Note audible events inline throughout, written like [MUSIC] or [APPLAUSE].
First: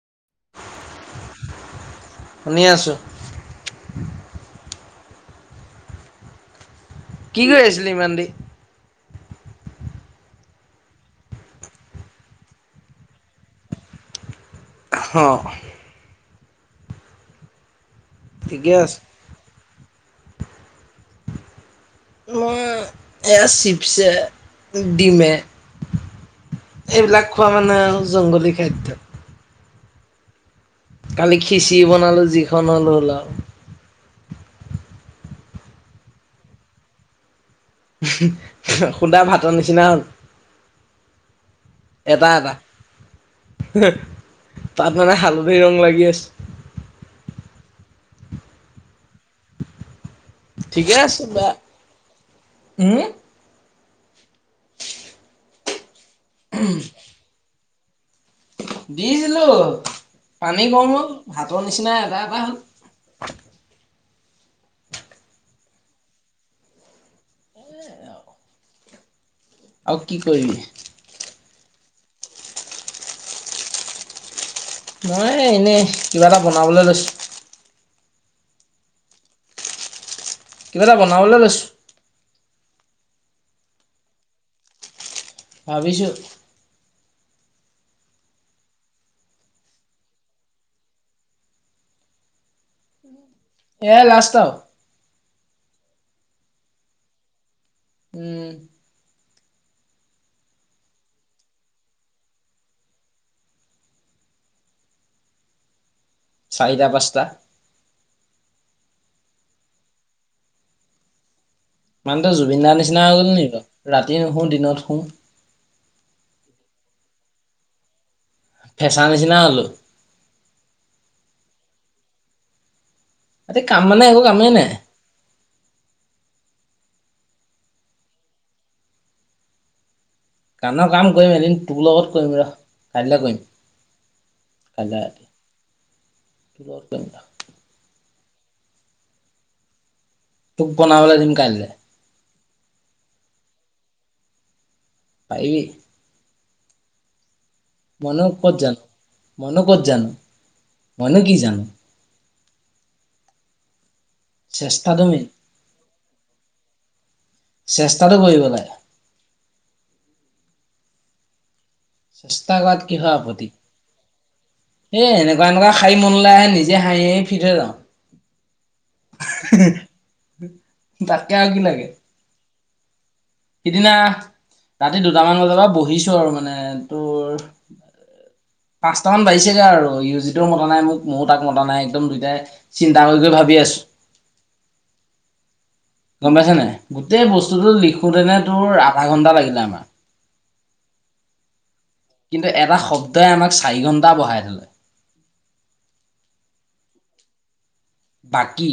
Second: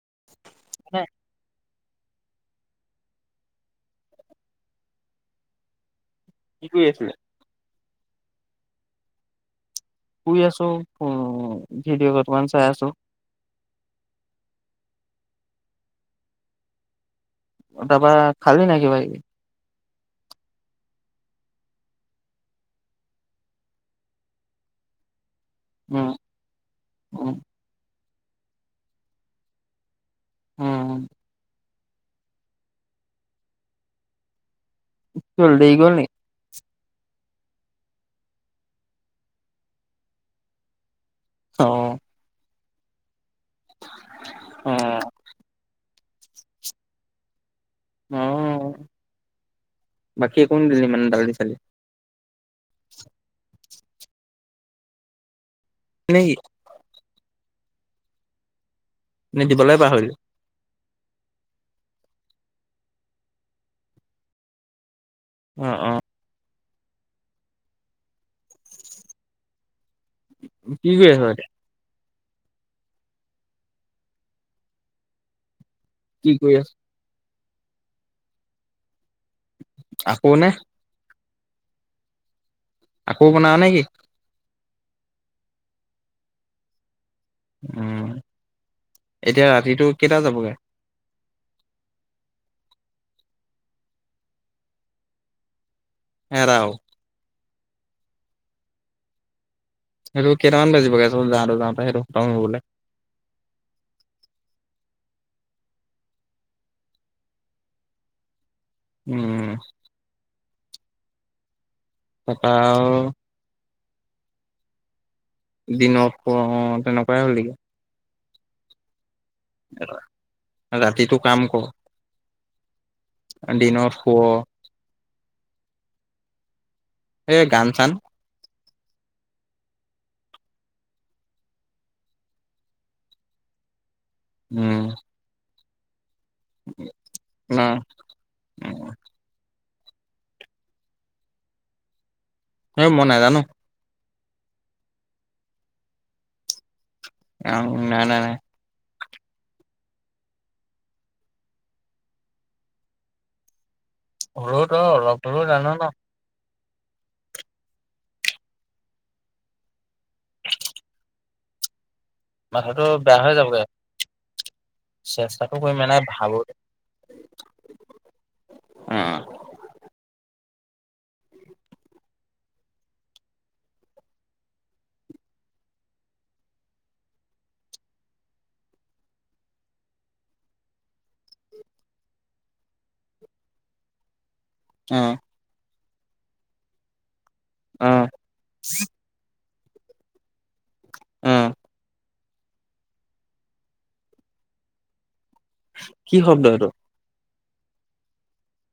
[INAUDIBLE] শুনি আছোঁ। কি কৰি আছিলে? কি কৰি আছিলি ইমান দেৰি? শুই আছো, হু ভিডিঅ' কেইটামান চাই আছো। হ। তাৰপা খালি ঠিকে নাই আছে কিবা কিবি? মই এইয়া চিপছে ডিমে। অ'। এইবিলাক খোৱা মানে আও জংগলী খাদ্য। উম কালি খিচিৰি বনালো যিখন হ'ল, হ'ল আও। কি হল? দেই গল নি? সুদা ভাতৰ নিচিনা হ'ল। অঁ'। এটা-এটা, অ তাত মানে হালধি ৰং লাগি আছে। অ'। বাকী একো নিদিলি ঠিকে মানে আছে দালি বা, চালি উম [UNINTELLIGIBLE] [INAUDIBLE] নে দিছিলোঁ, দিবলৈ পাহৰিলি? পানী ক'ম হ'ল ভাতৰ নিচিনা এটা-এটা হ'ল। অ', অ'। সেইয়াই আওঁ। আৰু কি কৰিবি? কি কৰি আছ এতিয়া? মই এনেই, কিবা কি এটা কৰি আছো বনাবলৈ লৈছো। আকৌ নে? কিবা এটা বনাবলৈ লৈছোঁ। আকৌ বনাৱ নে কি? ভাবিছোঁ। উম, এতিয়া ৰাতিটো কেইটা যাবগে? এয়াই লাষ্ট আও। [UNINTELLIGIBLE] উম। সেইটো কেইামানাজিবগৈ তোৰ যাওঁতে যাওঁতে সেটো খটম হ'বলে? চাৰিটা পাঁচটা। উম। মানুহ টো তাৰপা জুবিন দাৰ আৰু নিচিনা হৈ গলি নেকি ৰাতি নুশু দিনত শুওঁ। দিনত শুৱ অ', তেনেকুৱাই হ'লি গৈ। ফেচা নিচিনা হ'লো। ৰাতিটো কাম কৰ, ৰাতি কাম দিনত মানে একো শুৱ। কামেই নাই এই গান-চান। গানৰ কাম কৰিম এদিন তোৰ লগত কৰিম ৰ'হ কাইলে কৰিম। উম। কাইলৈ ৰাতি [UNINTELLIGIBLE] অ'। তোক বনাবলে দিম কাইলে। হেই মই নাজানো। পৰিবি। [UNINTELLIGIBLE] মইনো ক'ত জানো, মইনো ক'ত জানো, মই নো কি জানো। হ'লেও তই চেষ্টাটো অলপ মেইন হ'লেও জান ন চেষ্টাটো কৰিব লাগে। চেষ্টা মাথাটো কৰাত কিহৰ বেয়া হৈ আপত্তি। যাবগে এ এনেুৱা চেষ্টাটো এনেকুৱা কৰিম শাৰী নাই মনলে ভাবো আহে নিজে হাঁহি হাঁহি ফিট থৈ যাওঁ। অ'। তাতকে আৰু কি লাগে। সিদিনা ৰাতি দুটামান বজাৰ পৰা বহিছো আৰু মানে তোৰ পাঁচটা মান বাজিছেগৈ আৰু ইউ জিটো মতা নাই মোক ময়ো তাক মতা নাই একদম দুইটাই চিন্তা কৰি কৰি ভাবি আছো। অ'। গম পাইছনে নাই, গোটেই বস্তুটো অ লিখোতেনে তোৰ আধা ঘন্টা লাগিলে আমাৰ। অ'। কিন্তু এটা শব্দই আমাক চাৰি ঘণ্টা বঢ়াই দিলে। কি শব্দ হেইটো? বাকী।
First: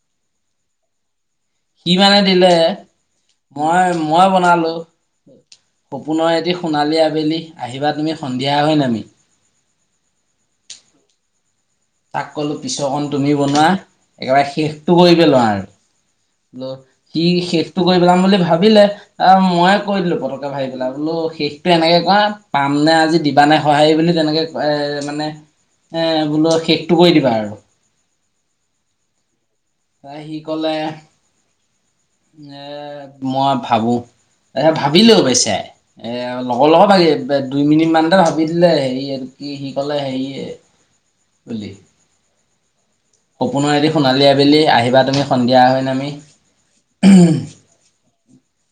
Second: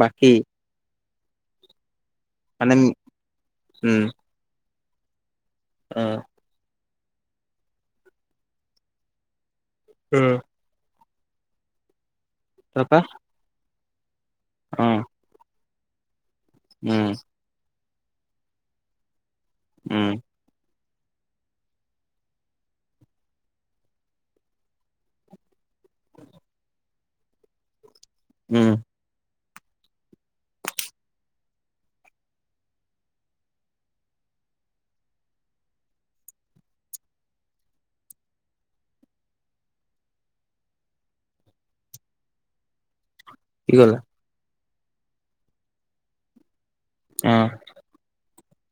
বাকী? সি মানে দিলে, মানে মই উম মই বনালো, অ সপোনৰ এটি সোণালী আবেলি আহিবা তুমি সন্ধিয়া হৈ নামি। উম। তাক ক'লো তাৰপা পিছৰকন তুমি বনোৱা, একেবাৰে অ শেষটো কৰি পেলোৱা আৰু। উম সি শেষটো কৰি পেলাম বুলি ভাবিলে আহ, মই কৈ উম দিলোঁ পটক ভাবি পেলা বোলো শেষটো এনেকে কৰা পাম নে আজি দিবা নে সঁহাৰি বুলি তেনেকে এ মানে [INAUDIBLE] এ, বোলো শেষটো কৰি দিবা আৰু। উম। তা সি ক'লে এ, মই ভাবোঁ। এ, ভাবিলেও পিছে। এ, লগৰ লগত ভাবি দুই মিনিট মানতে ভাবি দিলে, হেৰি আৰু কি সি ক'লে হেৰি বুলি। কি সপোনৰ এদি ক'লা সোণালী আবেলি আহিবা তুমি সন্ধিয়া হৈ নামি। অ'।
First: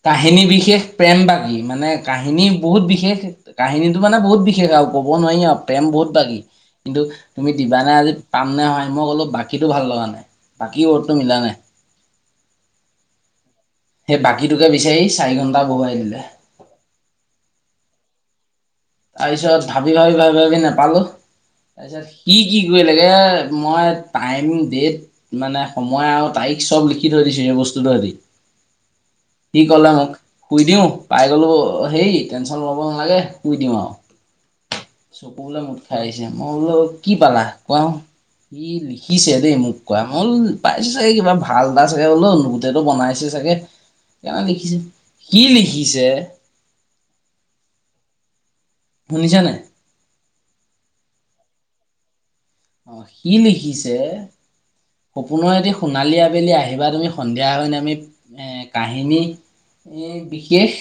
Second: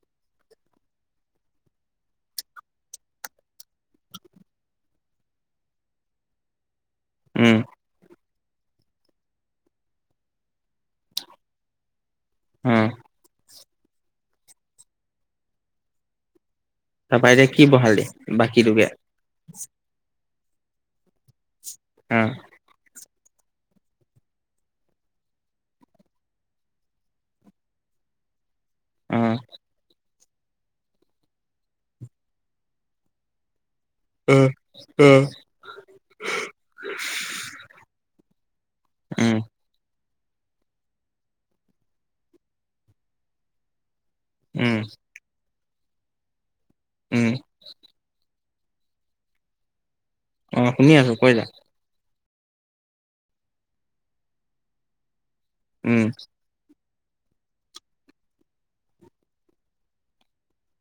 কাহিনী বিশেষ প্ৰেম বাকী মানে কাহিনী বহুত বিশেষ কাহিনীটো মানে বহুত বিশেষ আৰু ক'ব নোৱাৰি আৰু, প্ৰেম বহুত বাকী। কিন্তু তুমি উম দিবানে আজি, পাম নে হয়, মই ক'লো বাকীটো ভাল লগা নাই, বাকী ৱৰ্ডটো মিলা নাই। হু। সেই বাকীটোকে বিচাৰি চাৰি ঘণ্টা বহুৱাই দিলে। তাৰপৰা এতিয়া কি বহালি বাকীটোকে? তাৰপিছত ভাবি ভাবি ভাবি ভাবি নেপালো তাৰপিছত অ সি কি কৰি লাগে, মই টাইম, ডেট মানে সময় আৰু তাৰিখ চব লিখি থৈ দিছোঁ সেই বস্তুটো আজি। উম। কি ক'লে মোক শুই দিও পাই গলোঁ হেৰি, টেনচন ল'ব নালাগে শুই দিম আৰু। অ উম চকু বুলে মোঠ খাই আহিছে, মই বোলো কি পালা কওঁ ই লিখিছে উম দেই মোক কোৱা, মই বোলো পাইছে চাগে কিবা ভাল এটা চাগে বোলো গোটেইটো বনাইছে চাগে [UNINTELLIGIBLE] [INAUDIBLE] কিয়নো লিখিছে। সি লিখিছে উম। শুনিছা নাই? অ' শুনি আছোঁ, কৈ যা। অ' সি লিখিছে সপোনৰ এটি উম সোণালী আবেলি আহিবা তুমি সন্ধিয়া হৈ নামি এ, কাহিনী এ, বিশেষ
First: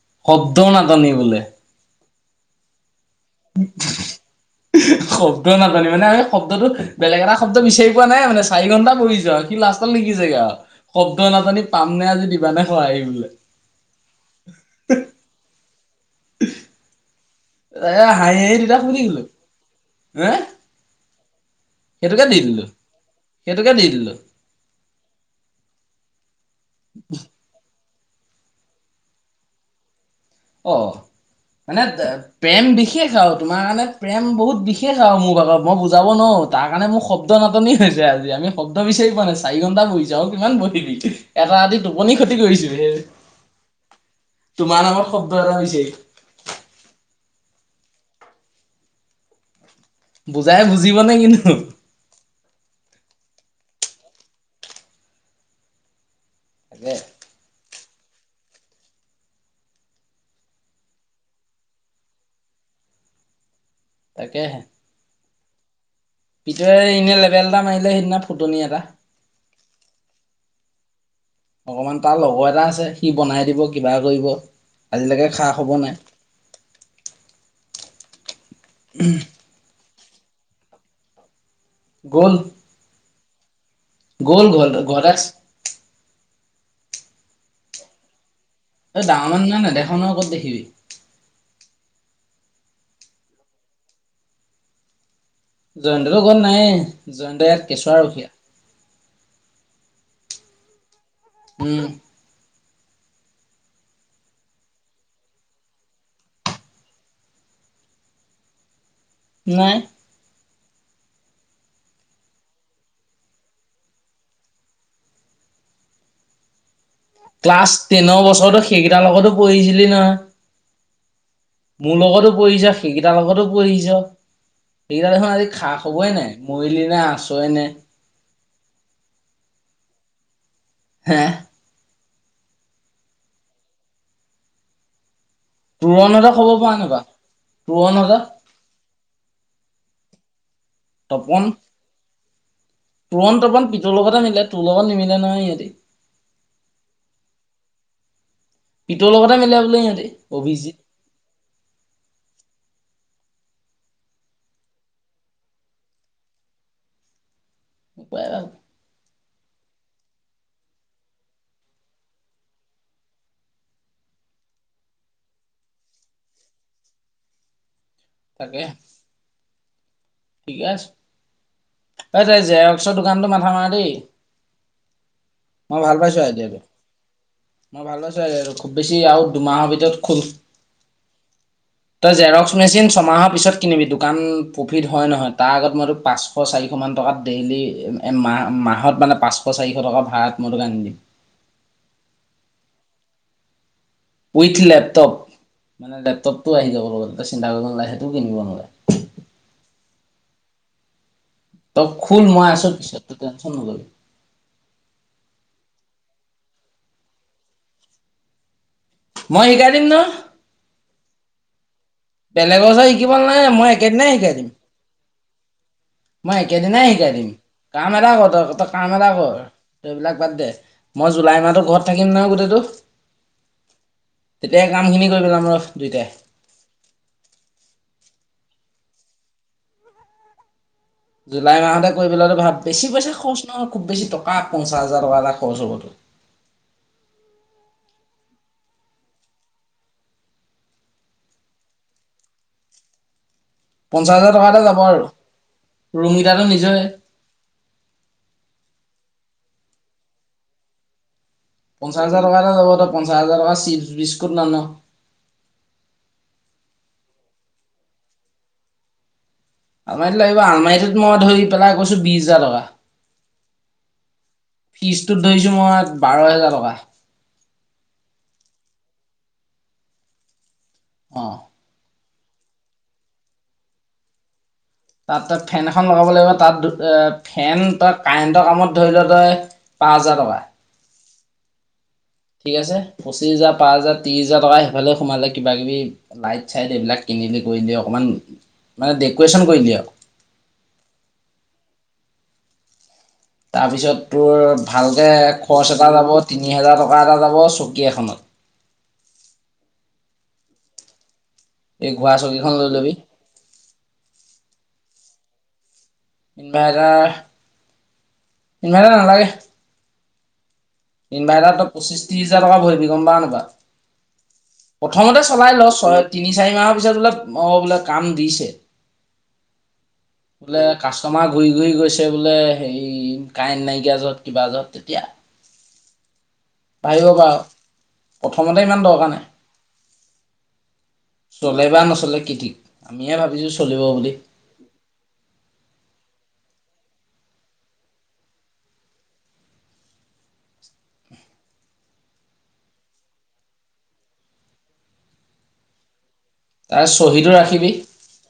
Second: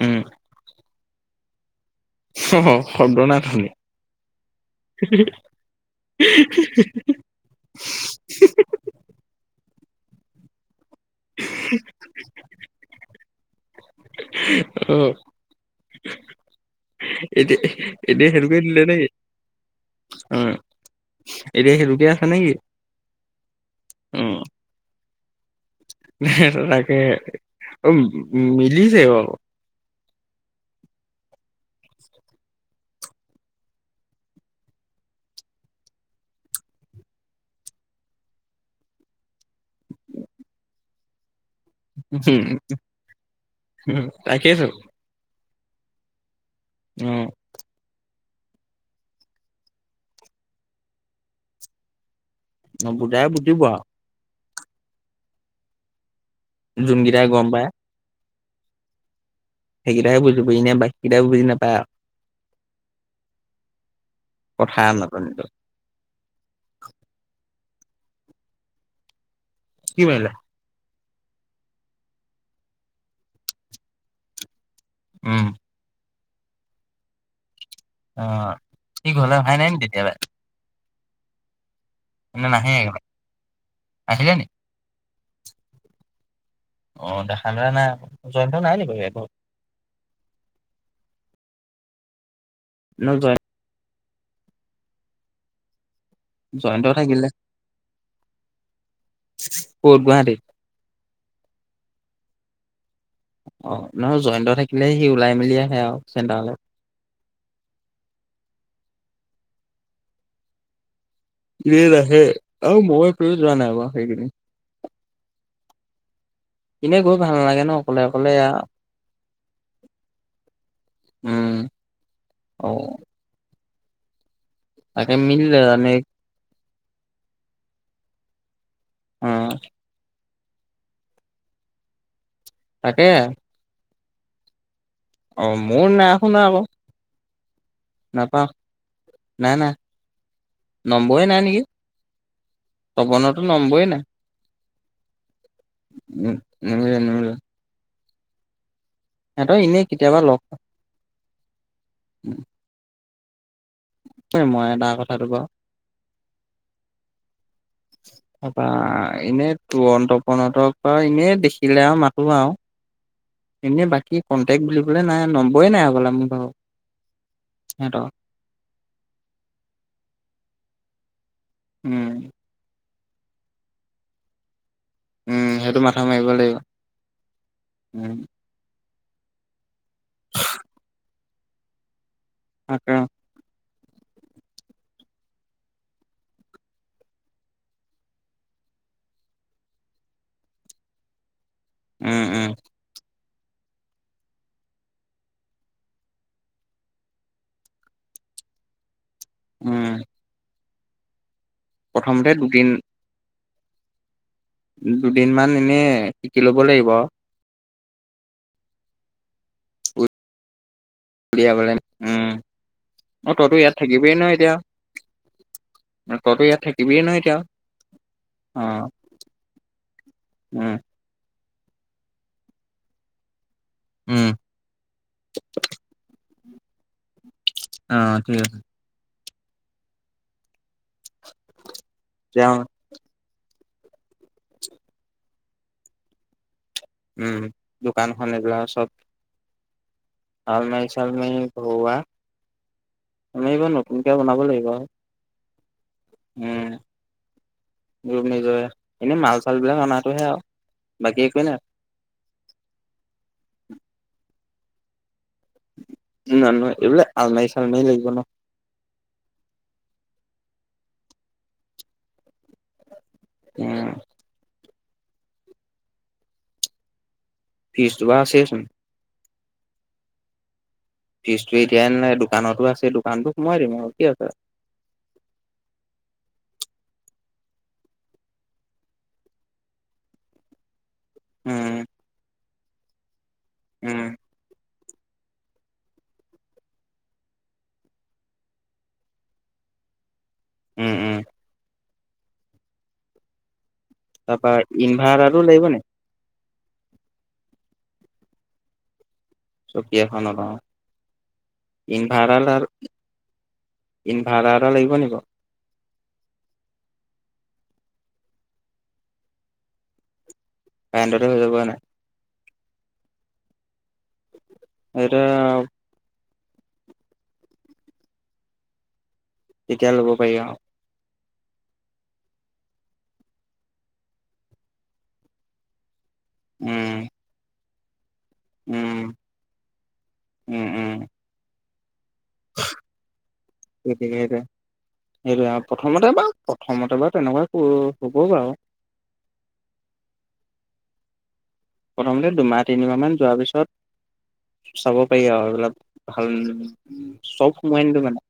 উম। শব্দৰ নাটনি বোলে। অ' শব্দৰ না [INAUDIBLE] শব্দ নাটনি মানে আমি শব্দটো বেলেগ এটা শব্দ বিচাৰি পোৱা নাই মানে চাৰি ঘণ্টা পঢ়িছো আৰু। সি লাষ্টট লিখিছেগা। শব্দৰ নাটনি পাম নে আজি দিবানে সঁহাৰি বোলে। [UNINTELLIGIBLE] অ', এতিয়া এ হাহি - এতিয়া হাহি সেইটোকে তেতিয়া দিলে শুই নেকি? থাকিলো। হে অ', এতিয়া সেইটোকে আছে দি নেকি? দিলো - সেইটোকে দি দিলো। হে তাকে অ, মিলিছে বাৰু। অ, মানে প্ৰেম বিশেষ আৰু তোমাৰ কাৰণে প্ৰেম বহুত বিশেষ আৰু মোৰ ভাগত মই বুজাব নোৱাৰো। তাৰ কাৰণে মোৰ শব্দৰ নাটনি হৈছে আজি আমি শব্দ বিচাৰি পোৱা নাই চাৰি ঘণ্টা বহিছো আৰু কিমান বহিবি এটা ৰাতি টোপনি ক্ষতি কৰিছো হে তাকেইতো তোমাৰ নামত শব্দ এটা হৈছে। উম, বুজাই বুজিবনে কিনো অ, বুজাই বুজিব আৰু। তাকে যোনকেইটাই গম পায়। সেই কেইটাইহে বুজিব এনেই বাকীকেইটাই বুজি নাপায় আৰু। তাকেহে। কথাৰ নাটনিটো পিছে এনে লেবেল এটা মাৰিলে সেইদিনা ফুটনি এটা। কি মাৰিলে? অকণমান তাৰ লগৰ এটা আছে সি বনাই দিব কিবা কৰিব আজিলৈকে উম, খা খবৰ নাই। অ, ঠিক হ'লে ভাই নাই নেকি তেতিয়ালৈ। নে নাহেই একেবাৰে? আহিলে নি? গ'ল - গ'ল গদাক্স অ, দেখা যোৱা নাই আকৌ। জয়ন্ত নাই নেকি? এই ডাঙৰ মানুহ নহয় নেদেখাই নহয় ক'ত দেখিবি। ন জয় জয়ন্তটো ঘৰত নাইয়ে জয়ন্ত ইয়াত কেঁচুৱা ৰখীয়া। ক'ত গুৱাহাটী? উম, অ, নহয় জয়ন্ত থাকিলে সি ওলাই মেলি আহে আৰু চেণ্টাৰলে। নাই। সি নাহে আৰু মই কেলে যোৱা নাই বাৰু সেই কেইদিন। এনেই গৈ ভাল নালাগে ক্লাছ ন অকলে টেনৰ অকলে আ বছৰতো সেইকেইটাৰ লগতো পঢ়িছিলি নহয়। উম মোৰ লগতো অ পঢ়িছা, সেইকেইটাৰ লগতো পঢ়িছোঁ। সেই তাকে কেইটাৰ দেখোন আজি মিলিলে খা জানে খবৰেই নাই। মৰিলি নে আছোয়ে নে? উম, হে তাকেই। অ মোৰ নাই পুৰণাটোৰ শুনা খবৰ আকৌ পাওঁ নাপাওঁ? নাপাওঁ নাই - নাই। নম্বৰে নাই তপন নেকি পুৰণ তপনৰতো তপন, নম্বৰে পিতৰ নাই লগতে মিলে, তোৰ লগত নিমিলে নহয় সিহঁতি। উম, নিমিলে - নিমিলে। পিতৰ লগতে সিহঁতৰ মিলে বোলে এনেই সিহঁতি কেতিয়াবা লগ অভিজিৎ তই, মই এটা কথাটো কওঁ। উপায় আৰু তাৰপা এনেই পুৰণ, তপন হঁতক বাৰু এনে দেখিলে আৰু মাতো আৰু। এনেই বাকী কণ্টেক্ট বুলিবলৈ নাই, নম্বৰেই নাই আগলে মোৰ ভাগৰ। সিহঁতৰ। তাকে। ঠিকে আছে। অঁ, উম, তই জেৰক্সৰ দোকানটো মাথা মাৰা দেই। উম, সেইটো মই ভাল মাথা পাইছো মাৰিব লাগিব আইদিয়াটো, মই ভাল উম, পাইছো আইদিয়াটো। খুব বেছি আৰু দুমাহৰ ভিতৰত খোল। তই জেৰক্স মেচিন তাকে ছমাহৰ পিছত- কিনিবি। দোকান প্ৰফিট- হয় নহয়। তাৰ আগত মই তোক পাঁচশ, চাৰিশ মান টকাত ডেইলি এ মাহ মাহত মানে পাঁচ- শ, চাৰিশ টকাত ভাড়াত মই তোক আনি দিম। উম, উম। With laptop. মানে লেপটপটো আহি যাব লগত তই চিন্তা কৰিব নালাগে, সেইটো কিনিব নালাগে। উম। তই খুল, প্ৰথমতে মই দুদিন আছো পিছত তই টেনচন নলবি। দুদিন মান এনেই শিকি ল'ব লাগিব। মই শিকাই দিম নহ। উলিয়াবলৈ উম। বেলেগৰ ওচৰত শিকিব অ, নালাগে তইতো মই ইয়াত থাকিবি একেদিনাই ন শিকাই দিম এতিয়া! মই তইতো ইয়াত একেদিনাই থাকিবিয়ে শিকাই নহয় দিম। এতিয়া কাম এটা কৰ তই, তই অ', কাম এটা কৰ, তই সেইবিলাক বাদ দে। উম, মই জুলাই মাহটো ঘৰত থাকিম নহয় গোটেইটো। উম। গোটেই কামখিনি কৰি পেলাম আৰু দুয়োটাই। অঁ, ঠিক আছে। জুলাই মাহতে কৰি পেলোৱাটো ভাল। তেওঁ বেছি পইচা খৰচ নহয়, খুব বেছি টকা পঞ্চাছ হাজাৰ টকা এটা খৰচ হ'ব তোৰ। উম, দোকানখন এইবিলাক চব- আলমাৰি -চালমাৰি ভৰোৱা। আমি বনো- পঞ্চাশ হাজাৰ টকা এটা যাব আৰু। ৰুমকেইটা টো উম, নিজৰে। ৰুম নিজৰে। এনেই মাল চালবিলাক অনাটোহে আৰু, বাকী একোৱে নাই। পঞ্চাছ হাজাৰ টকা এটা যাব। তই পঞ্চাছ হাজাৰ টকাৰ চিপছ, বিস্কুট নান। উম নানো। এইবিলাক আলমাৰি- চালমাৰি লাগিব ন! আলমাৰীটো লাগিব, আলমাৰীটোত মই ধৰি পেলাই কৈছো বিশ হাজাৰ টকা। উম। ফ্ৰীজটোত ধৰিছোঁ মই বাৰ হেজাৰ টকা। ফ্ৰীজটো বাৰু আছেই চোন। অ ফ্ৰীজতটো এতিয়া নাই, দোকানতো আছে। দোকানতো সোমাই দিম আৰু কি আছে! তাত তই ফেন এখন লগাব লাগিব। তাত এ ফেন, তই কাৰেণ্টৰ কামত ধৰি ল তই- পাঁচ হাজাৰ টকা। উম। ঠিক আছে। পঁচিছ হাজাৰ, পাঁচ হাজাৰ, ত্ৰিছ- উম, পঁচিছ হাজাৰ টকা সেইফালে সোমালে কিবা কিবি লাইট -চাইট এইবিলাক কিনিবি, কৰিবি অকণমান। মানে ডেকৰেচন কৰি দিয়? উম, ওম। তাৰপিছত তোৰ, তাৰপা ভালকে ইনভাৰ্টাৰটো লাগিব খৰচ নি এটা যাব, তিনি হেজাৰ টকা এটা যাব, চকী এখনত। চকী এখনত, অ', এই ঘোঁৰা ইনভাৰটাৰ চকীখন ডাল লৈ ল'বি ইনভাৰটাৰ এটা লাগিব নিব। ইনভাৰটাৰ, ইনভাৰটাৰ নালাগে। কাৰেণ্টতে হৈ যাব ইনভাৰটাৰটো নাই পঁচিছ ত্ৰিশ হাজাৰ টকা ভৰিবি গম পাওঁ নাপাওঁ। সেইটো প্ৰথমতে চলাই ল, ছয় তিনি চাৰি মাহৰ পিছত বোলে অ বোলে কাম দিছে। তেতিয়া লব পাৰি আও। বোলে কাষ্টমাৰ ঘূৰি ঘূৰি গৈছে বোলে, হেৰি কাৰেণ্ট নাইকিয়া য'ত কিবা য'ত তেতিয়া। ভাৱিব উম, পাৰ, প্ৰথমতে ইমান উম, দৰকাৰ নাই। উম, উম, চলে বা নচলে কি ঠিক, আমিয়ে ভাবিছো চলিব বুলি। গতিকে সেইটো সেইটোৱে অঁ, প্ৰথমতে বাও প্ৰথমতে বাও তেনেকুৱাই হ'ব বাৰু। প্ৰথমতে দুমাহ তিনিমাহ মান যোৱাৰ পিছত চাব পাৰি আও, এইবিলাক ভাল তাৰ চহীটো চব ৰাখিবি, সোমোৱাই নিদো মানে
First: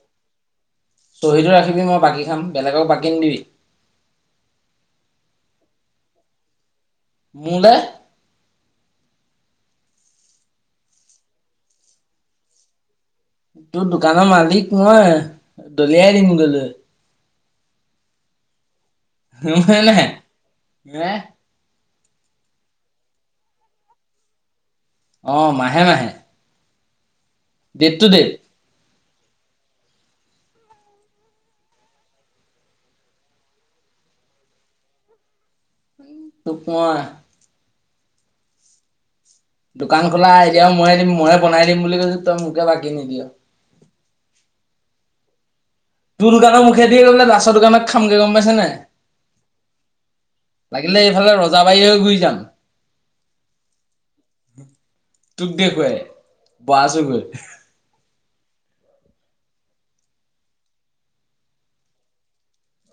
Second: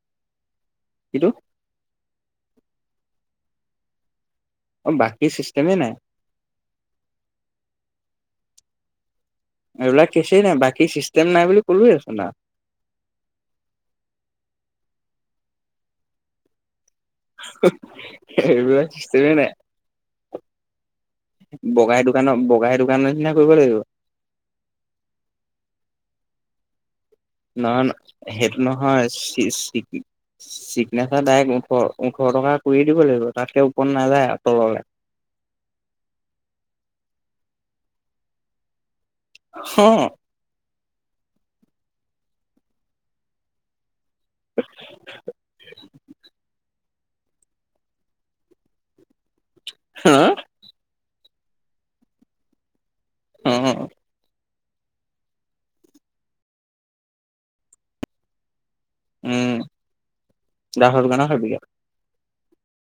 কিন্তু চহীটো ৰাখিবি মই বাকী খাম। বেলেগক বাকী নিদিবি। অঁ, বাকী চিষ্টেমেই নাই। মোলে। এইবিলাক কেঁচই নাই বাকী চিষ্টেম নাই বুলি কোলোঁৱই চোন নাই। তোৰ দোকানৰ মালিক মই, দলিয়াই দিম গ'লে। [INAUDIBLE] [INAUDIBLE] বগাই দোকানক বগাই দোকানৰ নিচিনা কৰিব লাগিব। অঁ মাহে মাহে। না না ডেট টু ডেট সেইতো নহয় চি চিকি, চিগনেচাৰ ডাইৰেক্ট ওঠৰ ওঠৰ টকা কৰিয়ে, দিব লাগিব তাতকে ওপৰ নাযায় তললে। [INAUDIBLE] অ দোকান খোলা আইদিয়া ময়ে দিম ময়ে বনাই দিম বুলি কৈছো, তই মোকে বাকী নিদিয়। [INAUDIBLE] তোৰ দোকানৰ মুখেদি গৈ পেলাই, লাষ্টৰ দোকানত খামগে গম পাইছে নে নাই। [INAUDIBLE] লাগিলে এইফালে ৰজাবাৰী হৈ ঘূৰি যাম। অঁ। তোক দেখুৱাই, ৱাছ হৈ গল। উম, গাহৰ দোকানত খাবিগে।